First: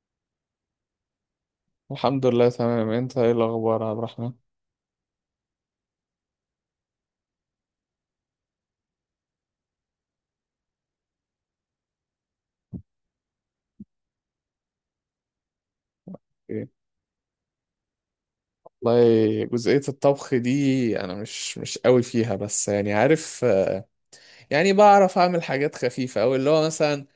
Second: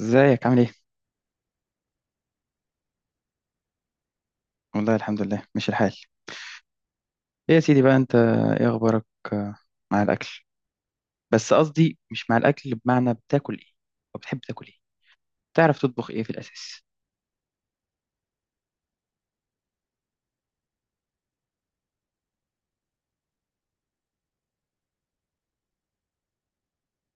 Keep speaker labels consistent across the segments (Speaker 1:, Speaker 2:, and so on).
Speaker 1: ازيك عامل ايه؟
Speaker 2: الحمد لله تمام. انت ايه الاخبار يا عبد الرحمن؟
Speaker 1: والله الحمد لله ماشي الحال. ايه يا سيدي بقى انت، ايه اخبارك؟ آه، مع الاكل. بس قصدي مش مع الاكل، بمعنى بتاكل ايه، او بتحب تاكل ايه، تعرف تطبخ ايه في
Speaker 2: ايه،
Speaker 1: الاساس؟
Speaker 2: والله جزئية الطبخ دي انا مش قوي فيها، بس يعني عارف، يعني بعرف اعمل حاجات خفيفة، او اللي هو مثلا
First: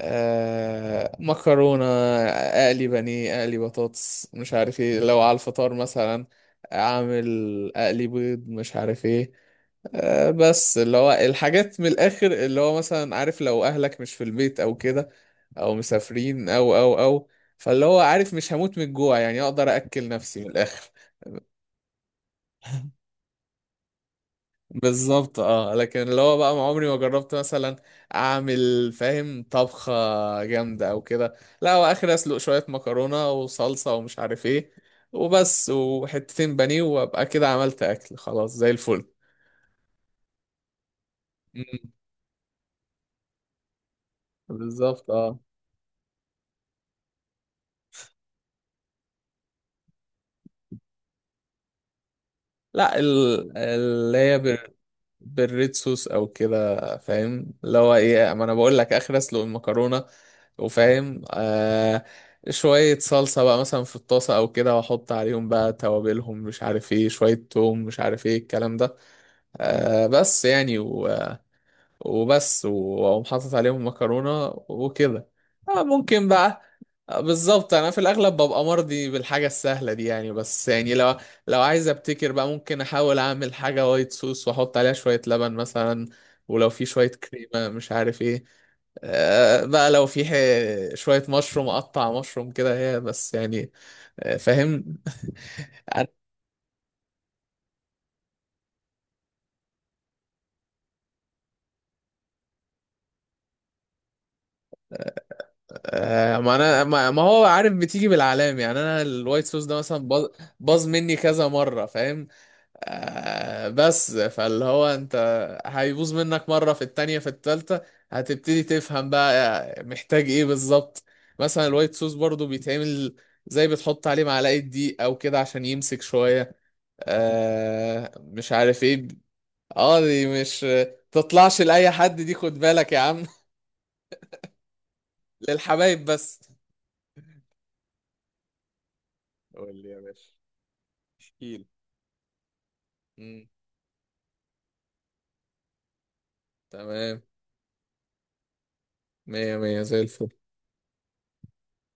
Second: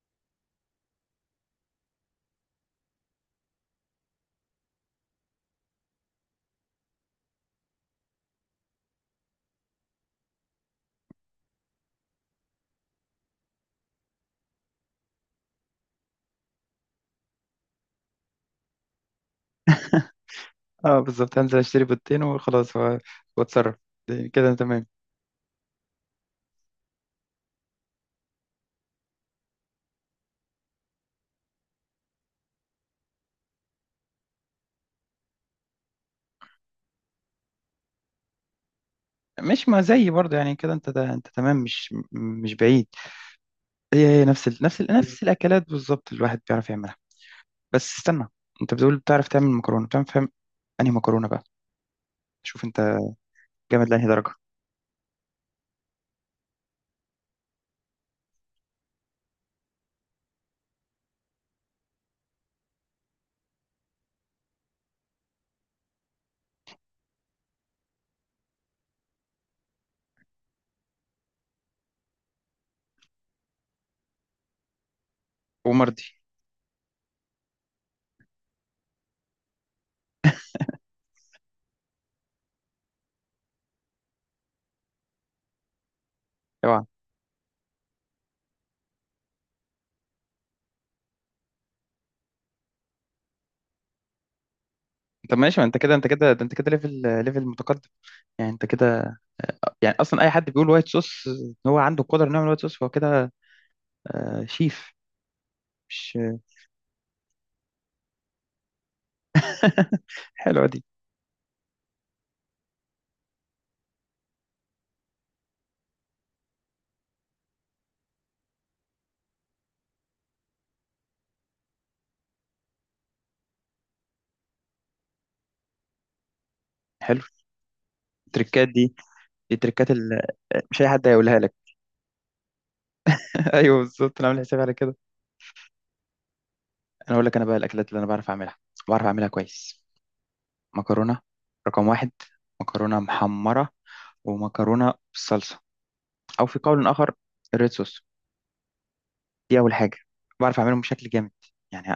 Speaker 2: مكرونة، أقلي بانيه، أقلي بطاطس مش عارف ايه، لو على الفطار مثلا أعمل، أقلي بيض مش عارف ايه. بس اللي هو الحاجات من الآخر، اللي هو مثلا عارف لو أهلك مش في البيت أو كده، أو مسافرين، أو فاللي هو عارف مش هموت من الجوع، يعني أقدر أأكل نفسي من الآخر.
Speaker 1: اه بالظبط، هنزل اشتري بيضتين وخلاص واتصرف. كده أنا تمام.
Speaker 2: بالظبط، اه. لكن اللي هو بقى ما عمري ما جربت مثلا اعمل، فاهم، طبخة جامدة او كده. لا، هو اخر اسلق شوية مكرونة وصلصة ومش عارف ايه، وبس، وحتتين بانيه، وابقى كده عملت اكل، خلاص زي الفل.
Speaker 1: مش، ما زي برضه يعني كده، انت ده انت تمام،
Speaker 2: مم.
Speaker 1: مش بعيد. هي نفس ال... نفس ال...
Speaker 2: بالظبط،
Speaker 1: نفس
Speaker 2: اه.
Speaker 1: الاكلات بالظبط، الواحد بيعرف يعملها. بس استنى، انت بتقول بتعرف تعمل مكرونه، بتعرف تعمل انهي مكرونه بقى؟ شوف انت
Speaker 2: لا، ال-
Speaker 1: جامد لانهي
Speaker 2: اللي
Speaker 1: درجه.
Speaker 2: هي بالريد صوص او كده، فاهم اللي هو ايه، ما انا بقول لك اخر اسلق المكرونه، وفاهم، آه، شويه صلصه بقى مثلا في الطاسه او كده، واحط عليهم بقى توابلهم مش عارف ايه، شويه توم مش عارف ايه الكلام ده، آه بس يعني وبس، واقوم حاطط عليهم مكرونة وكده. آه،
Speaker 1: ومرضي.
Speaker 2: ممكن بقى، بالظبط. انا في الاغلب ببقى مرضي بالحاجة السهلة دي يعني، بس يعني لو عايز ابتكر بقى، ممكن احاول اعمل حاجة وايت صوص واحط عليها شوية لبن مثلا، ولو
Speaker 1: اوعى.
Speaker 2: في شوية كريمة مش عارف ايه، آه بقى لو في شوية مشروم، اقطع مشروم كده، هي بس يعني، آه، فاهم.
Speaker 1: طب ماشي، ما انت كده انت كده، ده انت كده ليفل متقدم، يعني انت كده. يعني اصلا اي حد بيقول وايت صوص، ان هو عنده القدره انه يعمل وايت صوص، فهو كده آه شيف. مش
Speaker 2: آه، ما انا ما هو عارف بتيجي بالعلام يعني، انا الوايت صوص ده مثلا باظ
Speaker 1: حلوه دي!
Speaker 2: باظ مني كذا مره، فاهم، آه، بس فاللي هو انت هيبوظ منك مره، في التانية في التالتة هتبتدي تفهم بقى، آه، محتاج ايه بالظبط. مثلا الوايت صوص برضو بيتعمل زي، بتحط عليه معلقه دقيق او كده عشان يمسك شويه،
Speaker 1: حلو،
Speaker 2: مش
Speaker 1: التركات
Speaker 2: عارف
Speaker 1: دي
Speaker 2: ايه.
Speaker 1: دي التركات
Speaker 2: اه دي مش،
Speaker 1: مش اي حد هيقولها لك.
Speaker 2: تطلعش لاي حد، دي خد بالك يا عم.
Speaker 1: ايوه بالظبط، انا عامل حسابي على كده.
Speaker 2: للحبايب بس.
Speaker 1: انا اقول لك، انا بقى الاكلات اللي انا بعرف اعملها، بعرف اعملها
Speaker 2: قول
Speaker 1: كويس.
Speaker 2: لي يا باشا،
Speaker 1: مكرونه،
Speaker 2: احكيلي.
Speaker 1: رقم واحد. مكرونه
Speaker 2: مم.
Speaker 1: محمره، ومكرونه بالصلصه، او في قول اخر
Speaker 2: تمام.
Speaker 1: الريد صوص.
Speaker 2: مية
Speaker 1: دي أول
Speaker 2: مية
Speaker 1: حاجة
Speaker 2: زي الفل.
Speaker 1: بعرف أعملهم بشكل جامد، يعني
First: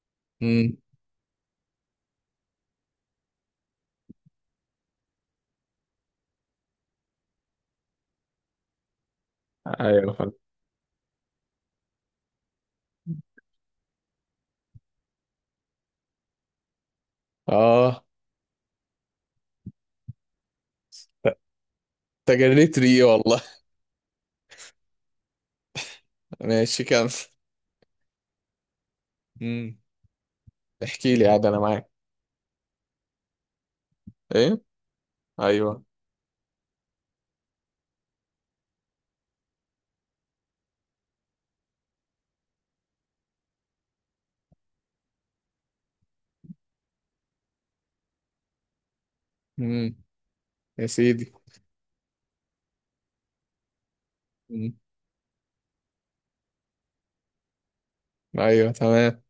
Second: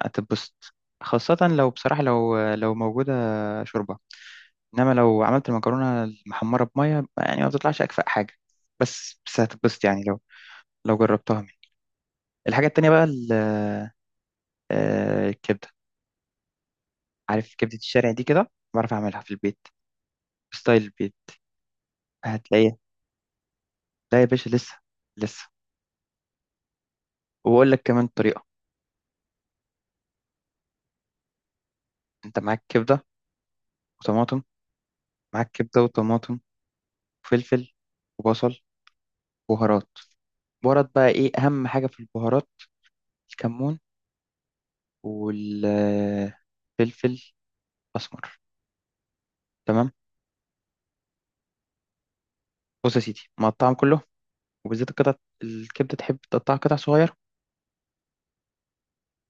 Speaker 2: مم.
Speaker 1: هتتبسط، خاصة لو بصراحة، لو موجودة شوربة. إنما لو عملت المكرونة المحمرة بمية، يعني ما بتطلعش أكفأ حاجة، بس هتتبسط يعني،
Speaker 2: ايوه،
Speaker 1: لو
Speaker 2: فل.
Speaker 1: لو جربتها مني. الحاجة التانية بقى الكبدة. عارف كبدة
Speaker 2: اه،
Speaker 1: الشارع دي؟ كده بعرف أعملها في البيت، بستايل البيت
Speaker 2: ت-
Speaker 1: هتلاقيها.
Speaker 2: تجريت ري والله.
Speaker 1: لا يا باشا، لسه لسه.
Speaker 2: ماشي كمل.
Speaker 1: وبقول لك كمان طريقة.
Speaker 2: مم. احكي لي، عاد انا معاك.
Speaker 1: أنت معاك كبدة وطماطم،
Speaker 2: ايه.
Speaker 1: معاك كبدة
Speaker 2: ايوه.
Speaker 1: وطماطم، وفلفل وبصل، بهارات. بهارات بقى، ايه اهم حاجه في البهارات؟ الكمون، والفلفل اسمر. تمام.
Speaker 2: مم. يا سيدي.
Speaker 1: بص يا سيدي، مقطعهم كله،
Speaker 2: مم.
Speaker 1: وبالذات القطع، الكبده تحب تقطعها قطع صغيره.
Speaker 2: ايوه تمام.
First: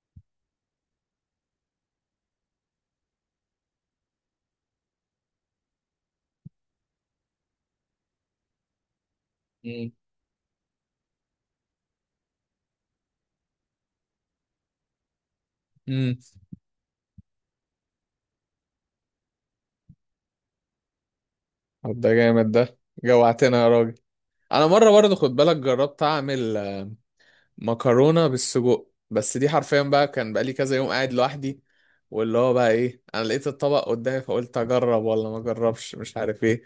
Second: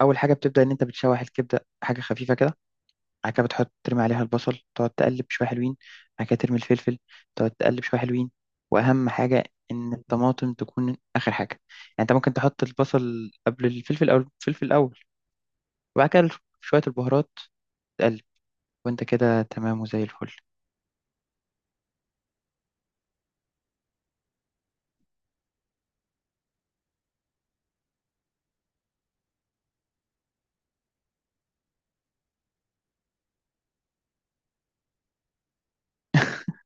Speaker 1: اول حاجه بتبدا ان انت بتشوح الكبده حاجه خفيفه كده. بعد كده بتحط، ترمي عليها البصل، تقعد تقلب شويه حلوين. بعد كده ترمي الفلفل، تقعد تقلب شويه حلوين. واهم حاجه ان
Speaker 2: مم.
Speaker 1: الطماطم تكون اخر حاجه يعني. انت ممكن تحط البصل قبل الفلفل، او الفلفل الاول، وبعد
Speaker 2: مم.
Speaker 1: كده شويه البهارات، تقلب، وانت كده تمام وزي الفل.
Speaker 2: طب ده جامد ده، جوعتنا يا راجل. انا مره برضه، خد بالك، جربت اعمل مكرونه بالسجق، بس دي حرفيا بقى كان بقالي كذا يوم قاعد لوحدي، واللي هو بقى ايه، انا لقيت الطبق قدامي فقلت اجرب ولا ما اجربش مش عارف ايه،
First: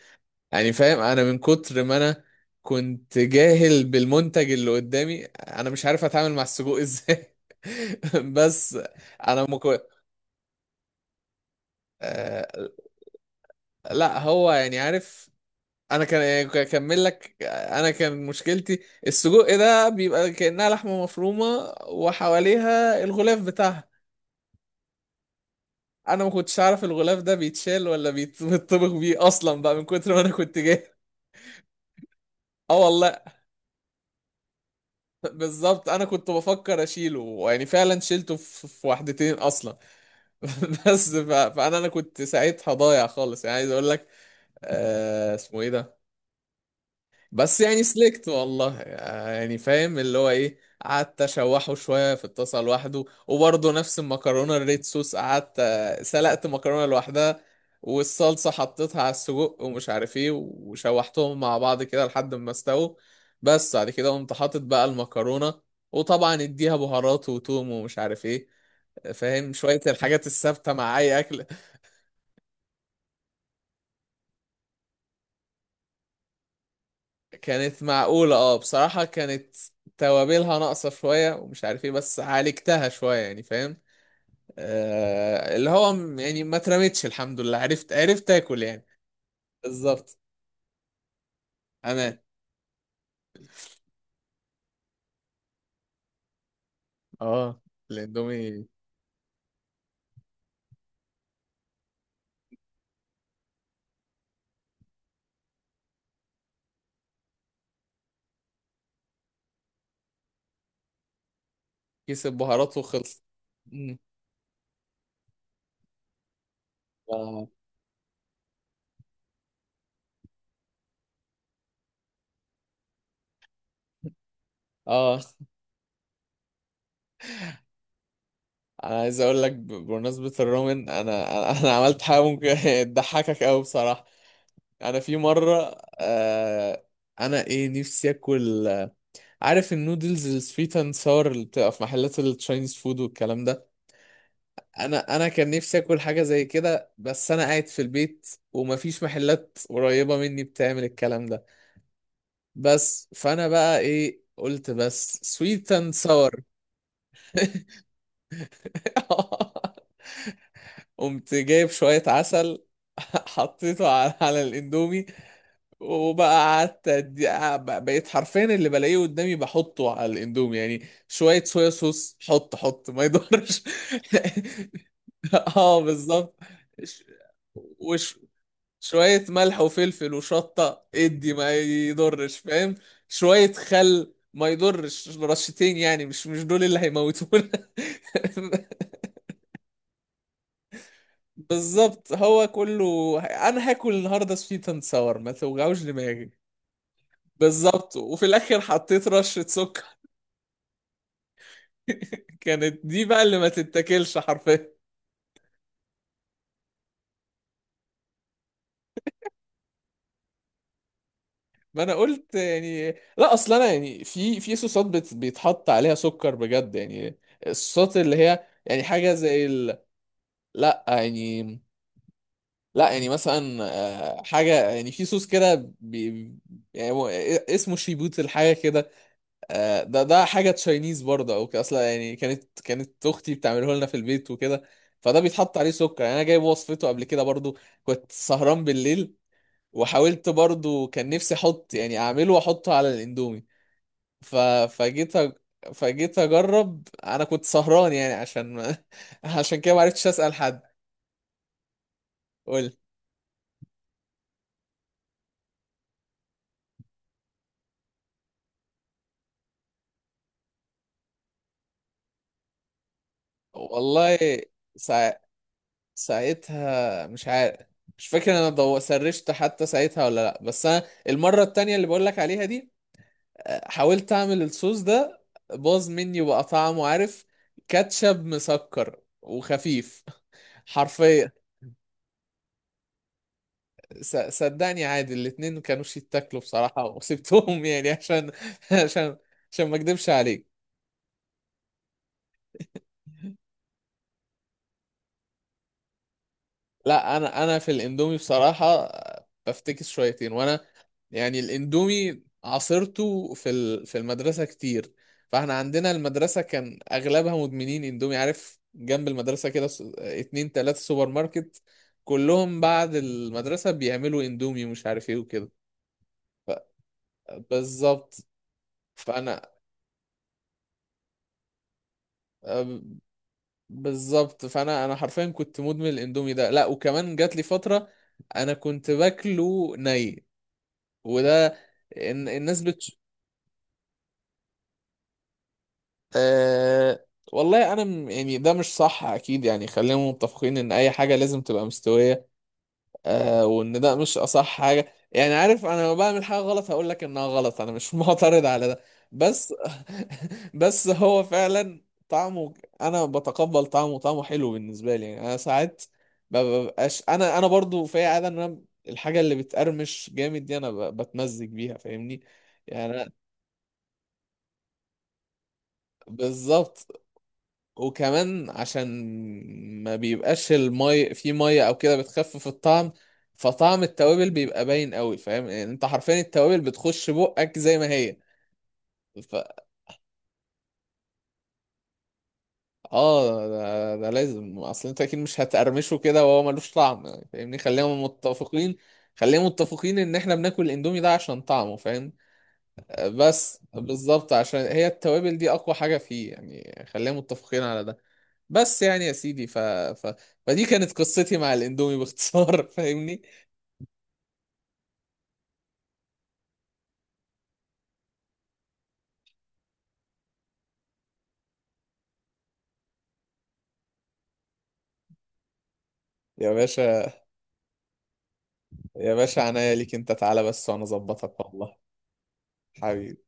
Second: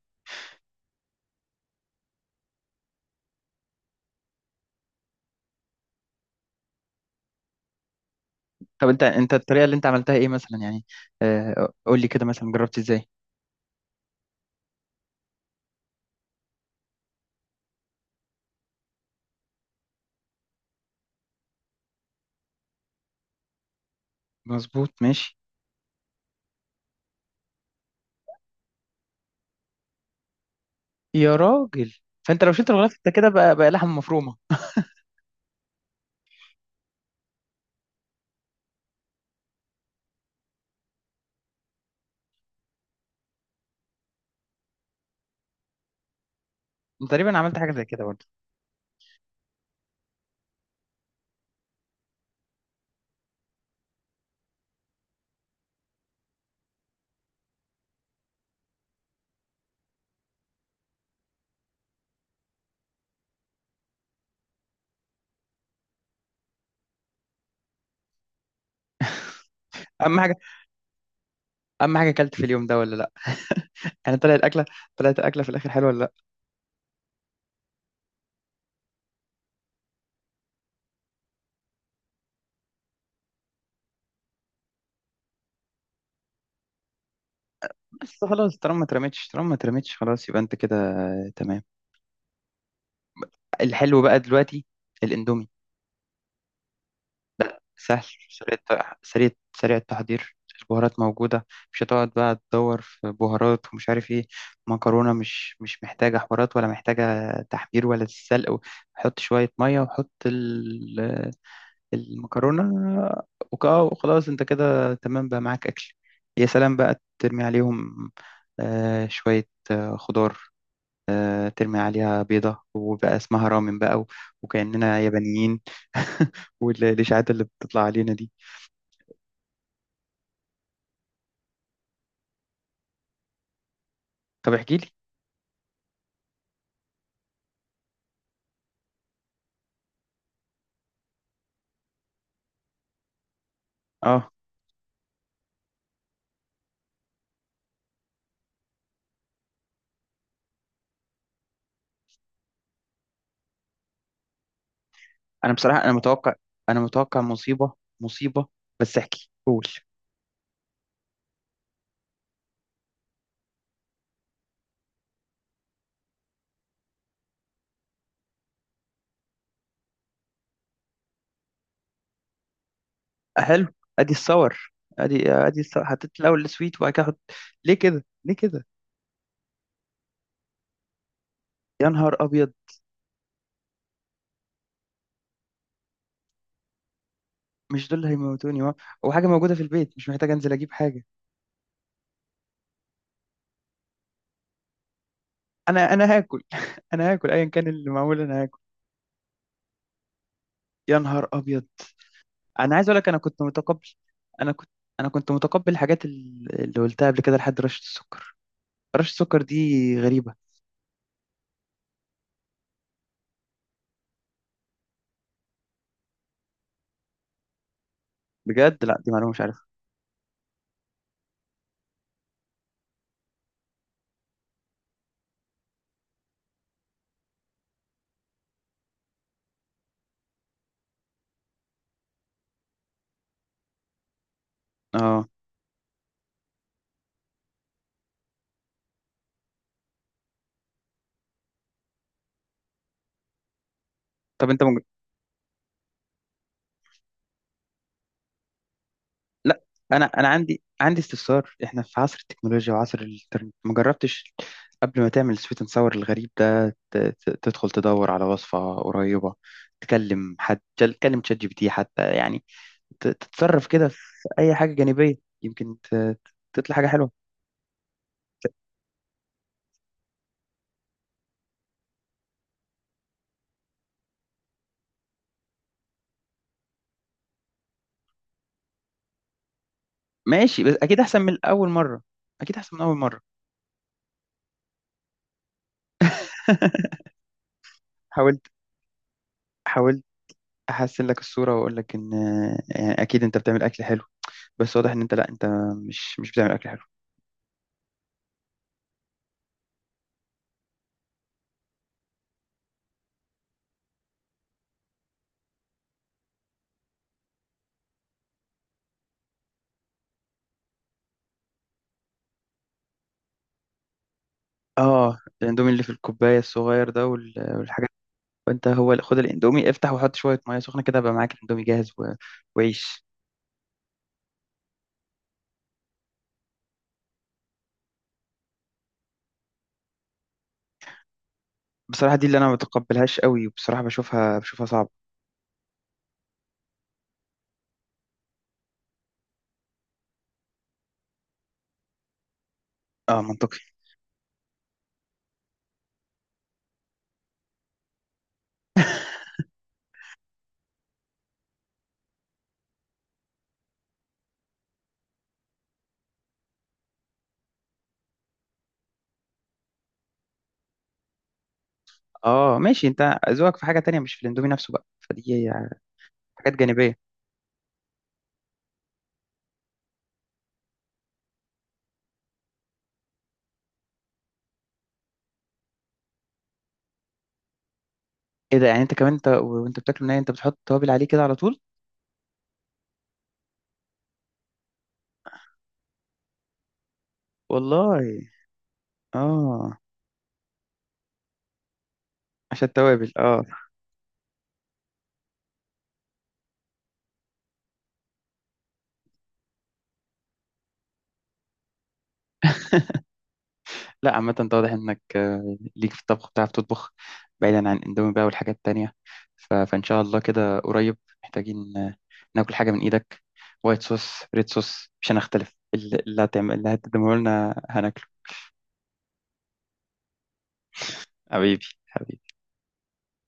Speaker 2: يعني فاهم انا من كتر ما انا كنت جاهل بالمنتج اللي قدامي، انا مش عارف اتعامل مع السجق ازاي. بس
Speaker 1: طب انت، انت
Speaker 2: انا
Speaker 1: الطريقه اللي
Speaker 2: مكو...
Speaker 1: انت عملتها ايه مثلا يعني؟ قول لي كده مثلا،
Speaker 2: آه...
Speaker 1: جربت ازاي؟
Speaker 2: لا هو يعني عارف، انا كان اكمل لك، انا كان مشكلتي السجق ده بيبقى كأنها لحمة مفرومة وحواليها الغلاف بتاعها،
Speaker 1: مظبوط، ماشي.
Speaker 2: انا ما كنتش عارف الغلاف ده بيتشال ولا بيتطبخ بيه اصلا، بقى من كتر ما انا كنت جاهل.
Speaker 1: يا راجل، فانت لو شلت
Speaker 2: اه
Speaker 1: الغلاف، انت
Speaker 2: والله،
Speaker 1: كده بقى، لحم مفرومه.
Speaker 2: بالظبط. انا كنت بفكر اشيله يعني، فعلا شيلته في واحدتين اصلا. فانا كنت ساعتها ضايع خالص، يعني عايز اقول لك، آه اسمه ايه ده
Speaker 1: انت تقريبا عملت
Speaker 2: بس
Speaker 1: حاجه
Speaker 2: يعني
Speaker 1: زي كده برضه.
Speaker 2: سلكت والله، يعني فاهم اللي هو ايه. قعدت اشوحه شويه في الطاسه لوحده، وبرضه نفس المكرونه الريد صوص، قعدت سلقت مكرونه لوحدها، والصلصه حطيتها على السجق ومش عارف ايه، وشوحتهم مع بعض كده لحد ما استووا، بس بعد كده قمت حاطط بقى المكرونه، وطبعا اديها بهارات وتوم ومش عارف ايه، فاهم شويه
Speaker 1: اهم
Speaker 2: الحاجات
Speaker 1: حاجه،
Speaker 2: الثابته مع اي اكل.
Speaker 1: اهم حاجه اكلت في اليوم ده ولا لا، يعني طلعت الاكله في الاخر حلوه ولا لا؟
Speaker 2: كانت معقولة، اه، بصراحة كانت توابلها ناقصة شوية ومش عارف ايه، بس عالجتها شوية، يعني فاهم، آه، اللي هو يعني ما اترمتش، الحمد لله، عرفت
Speaker 1: بس
Speaker 2: عرفت
Speaker 1: خلاص،
Speaker 2: اكل
Speaker 1: طالما ما
Speaker 2: يعني.
Speaker 1: اترمتش، طالما ما اترمتش
Speaker 2: بالظبط،
Speaker 1: خلاص، يبقى انت كده تمام.
Speaker 2: امان.
Speaker 1: الحلو بقى دلوقتي الاندومي.
Speaker 2: اه،
Speaker 1: سهل، سريع
Speaker 2: الاندومي
Speaker 1: الت- سريع سريع التحضير، البهارات موجودة، مش هتقعد بقى تدور في بهارات ومش عارف ايه. مكرونة مش محتاجة حوارات، ولا محتاجة تحمير، ولا تتسلق. حط شوية مية وحط
Speaker 2: كيس
Speaker 1: المكرونة،
Speaker 2: البهارات وخلص. مم.
Speaker 1: وخلاص، انت كده تمام بقى، معاك أكل. يا سلام بقى، ترمي
Speaker 2: اه.
Speaker 1: عليهم شوية خضار، ترمي عليها بيضة وبقى اسمها رامن بقى وكأننا
Speaker 2: آه.
Speaker 1: يابانيين. والإشاعات اللي بتطلع علينا دي.
Speaker 2: انا عايز اقول لك بمناسبة الرومن، انا عملت حاجة ممكن تضحكك قوي بصراحة.
Speaker 1: طب احكي لي.
Speaker 2: انا في مرة، آه، انا ايه، نفسي اكل، عارف النودلز السويت اند ساور اللي بتبقى في محلات التشاينيز فود والكلام ده،
Speaker 1: اه،
Speaker 2: انا كان نفسي اكل حاجه زي كده، بس انا قاعد في البيت ومفيش محلات قريبه مني بتعمل الكلام ده، بس فانا بقى ايه، قلت بس
Speaker 1: انا
Speaker 2: سويت
Speaker 1: بصراحه، انا
Speaker 2: اند
Speaker 1: متوقع
Speaker 2: ساور.
Speaker 1: انا متوقع مصيبه. مصيبه. بس احكي قول.
Speaker 2: قمت جايب شويه عسل، حطيته على الاندومي، وبقى قعدت بقيت حرفيا اللي بلاقيه قدامي بحطه على الاندومي، يعني شوية صويا صوص، حط ما يضرش،
Speaker 1: حلو. ادي الصور، ادي ادي
Speaker 2: اه
Speaker 1: الصور. حطيت
Speaker 2: بالظبط.
Speaker 1: الاول السويت وبعد كده
Speaker 2: ش-
Speaker 1: احط؟ ليه كده،
Speaker 2: وش
Speaker 1: ليه كده؟
Speaker 2: شوية ملح وفلفل وشطة، ادي ما
Speaker 1: يا نهار
Speaker 2: يضرش،
Speaker 1: ابيض.
Speaker 2: فاهم، شوية خل ما يضرش، رشتين يعني مش دول اللي هيموتونا.
Speaker 1: مش دول اللي هيموتوني وحاجه موجوده في البيت، مش محتاج انزل اجيب حاجه.
Speaker 2: بالظبط، هو كله، انا هاكل النهارده سويت اند ساور، ما توجعوش
Speaker 1: انا
Speaker 2: دماغي.
Speaker 1: هاكل انا هاكل ايا كان اللي
Speaker 2: بالظبط،
Speaker 1: معمول،
Speaker 2: وفي
Speaker 1: انا هاكل.
Speaker 2: الاخر حطيت رشة سكر.
Speaker 1: يا نهار ابيض. انا
Speaker 2: كانت
Speaker 1: عايز اقول
Speaker 2: دي
Speaker 1: لك، انا
Speaker 2: بقى اللي
Speaker 1: كنت
Speaker 2: ما
Speaker 1: متقبل،
Speaker 2: تتاكلش
Speaker 1: انا كنت
Speaker 2: حرفيا.
Speaker 1: انا كنت متقبل الحاجات اللي قلتها قبل كده، لحد رشه السكر. رشه السكر دي غريبه.
Speaker 2: ما انا قلت يعني، لا اصل انا يعني في بيتحط عليها سكر بجد يعني، الصوصات اللي هي يعني
Speaker 1: بجد؟ لا دي
Speaker 2: حاجة
Speaker 1: معلومه مش
Speaker 2: زي
Speaker 1: عارفها.
Speaker 2: ال، لا يعني، لا يعني مثلا، آه، حاجة يعني في صوص كده بي، يعني هو اسمه شيبوت الحاجة كده، آه، ده ده حاجه تشاينيز برضه او كده اصلا يعني، كانت كانت اختي بتعمله لنا في البيت وكده، فده
Speaker 1: اه.
Speaker 2: بيتحط عليه سكر يعني، انا جايب وصفته قبل كده برضه، كنت سهران بالليل، وحاولت برضه كان نفسي احط يعني اعمله واحطه على الاندومي، ف...
Speaker 1: طب انت
Speaker 2: فجيت أ... فجيت اجرب، انا كنت سهران يعني عشان ما... عشان
Speaker 1: لا،
Speaker 2: كده ما
Speaker 1: انا
Speaker 2: عرفتش
Speaker 1: انا
Speaker 2: اسال حد.
Speaker 1: عندي استفسار. احنا في عصر التكنولوجيا
Speaker 2: قول
Speaker 1: وعصر الانترنت، ما جربتش قبل ما تعمل سويت اند ساور الغريب ده تدخل تدور على وصفة قريبة، تكلم حد، تكلم تشات جي بي تي حتى يعني، تتصرف كده في
Speaker 2: والله،
Speaker 1: اي حاجة جانبية،
Speaker 2: سا...
Speaker 1: يمكن تطلع حاجة
Speaker 2: ساعتها
Speaker 1: حلوة.
Speaker 2: مش عارف، مش فاكر انا سرشت حتى ساعتها ولا لا، بس انا المره التانية اللي بقول لك عليها دي، حاولت اعمل الصوص ده، باظ مني، وبقى طعمه عارف، كاتشب مسكر وخفيف.
Speaker 1: ماشي، بس اكيد احسن
Speaker 2: حرفيا،
Speaker 1: من اول مرة، اكيد احسن من اول مرة.
Speaker 2: صدقني عادي، الاتنين ما كانوش يتاكلوا بصراحة، وسبتهم يعني عشان
Speaker 1: حاولت
Speaker 2: عشان عشان ما
Speaker 1: حاولت
Speaker 2: اكدبش عليك.
Speaker 1: احسن لك الصورة، واقول لك ان يعني اكيد انت بتعمل اكل حلو، بس واضح ان انت، لا، انت مش بتعمل اكل حلو.
Speaker 2: لا، انا في الاندومي بصراحه بفتكس شويتين، وانا يعني الاندومي عاصرته في في المدرسه كتير، فاحنا عندنا المدرسه كان اغلبها مدمنين اندومي، عارف جنب المدرسه كده، اتنين تلاته سوبر ماركت كلهم بعد المدرسه بيعملوا اندومي ومش عارف ايه
Speaker 1: اه
Speaker 2: وكده.
Speaker 1: الاندومي اللي في الكوبايه
Speaker 2: ف-
Speaker 1: الصغير ده والحاجات.
Speaker 2: بالظبط
Speaker 1: انت هو، خد
Speaker 2: فانا
Speaker 1: الاندومي، افتح وحط شويه ميه سخنه كده، بقى معاك الاندومي جاهز وعيش.
Speaker 2: بالظبط، فانا حرفيا كنت مدمن الاندومي ده، لا وكمان جات لي فتره انا كنت باكله ني، وده،
Speaker 1: بصراحه دي
Speaker 2: إن-
Speaker 1: اللي انا ما
Speaker 2: الناس بت
Speaker 1: بتقبلهاش قوي، وبصراحه بشوفها صعبه.
Speaker 2: آه والله انا يعني ده مش صح اكيد يعني، خلينا متفقين ان اي حاجه لازم تبقى مستويه،
Speaker 1: اه
Speaker 2: آه،
Speaker 1: منطقي.
Speaker 2: وان ده مش اصح حاجه، يعني عارف، انا لما بعمل حاجه غلط هقول لك انها غلط، انا مش معترض على ده، بس بس هو فعلا طعمه، انا بتقبل طعمه، طعمه حلو بالنسبه لي يعني. انا ساعات ما ببقاش، انا برضو في عاده ان انا الحاجه اللي بتقرمش جامد دي انا بتمزج بيها، فاهمني.
Speaker 1: اه ماشي،
Speaker 2: يعني أنا-
Speaker 1: انت ذوقك في حاجه تانية، مش في الاندومي نفسه بقى، فدي يعني حاجات جانبيه.
Speaker 2: بالظبط. وكمان عشان ما بيبقاش المي في ميه او كده بتخفف الطعم، فطعم التوابل بيبقى باين قوي، فاهم يعني انت حرفيا التوابل بتخش بقك زي ما هي.
Speaker 1: ايه ده، يعني انت كمان انت
Speaker 2: ف
Speaker 1: وانت بتاكله ناي انت بتحط توابل عليه كده على طول؟
Speaker 2: اه ده, ده لازم، اصل انت اكيد مش هتقرمشه كده وهو ملوش طعم، يعني فاهمني، خلينا
Speaker 1: والله.
Speaker 2: متفقين، خلينا
Speaker 1: اه،
Speaker 2: متفقين ان احنا بناكل الاندومي ده عشان طعمه فاهم.
Speaker 1: عشان التوابل، اه.
Speaker 2: بس بالظبط، عشان هي التوابل دي اقوى حاجة فيه يعني، خلينا متفقين على ده. بس يعني يا سيدي، فدي كانت قصتي مع الاندومي باختصار. فاهمني
Speaker 1: لا عامة، انت واضح انك ليك في الطبخ، بتعرف تطبخ، بعيدا عن اندومي بقى والحاجات التانية، فان شاء الله كده قريب محتاجين ناكل حاجة من ايدك. وايت صوص، ريد صوص، مش هنختلف، اللي
Speaker 2: يا
Speaker 1: هتعمل، اللي هتقدمه
Speaker 2: باشا،
Speaker 1: لنا هناكله.
Speaker 2: يا باشا، عناية ليك، انت تعالى بس وانا اظبطك
Speaker 1: حبيبي
Speaker 2: والله.
Speaker 1: حبيبي.
Speaker 2: حبيبي.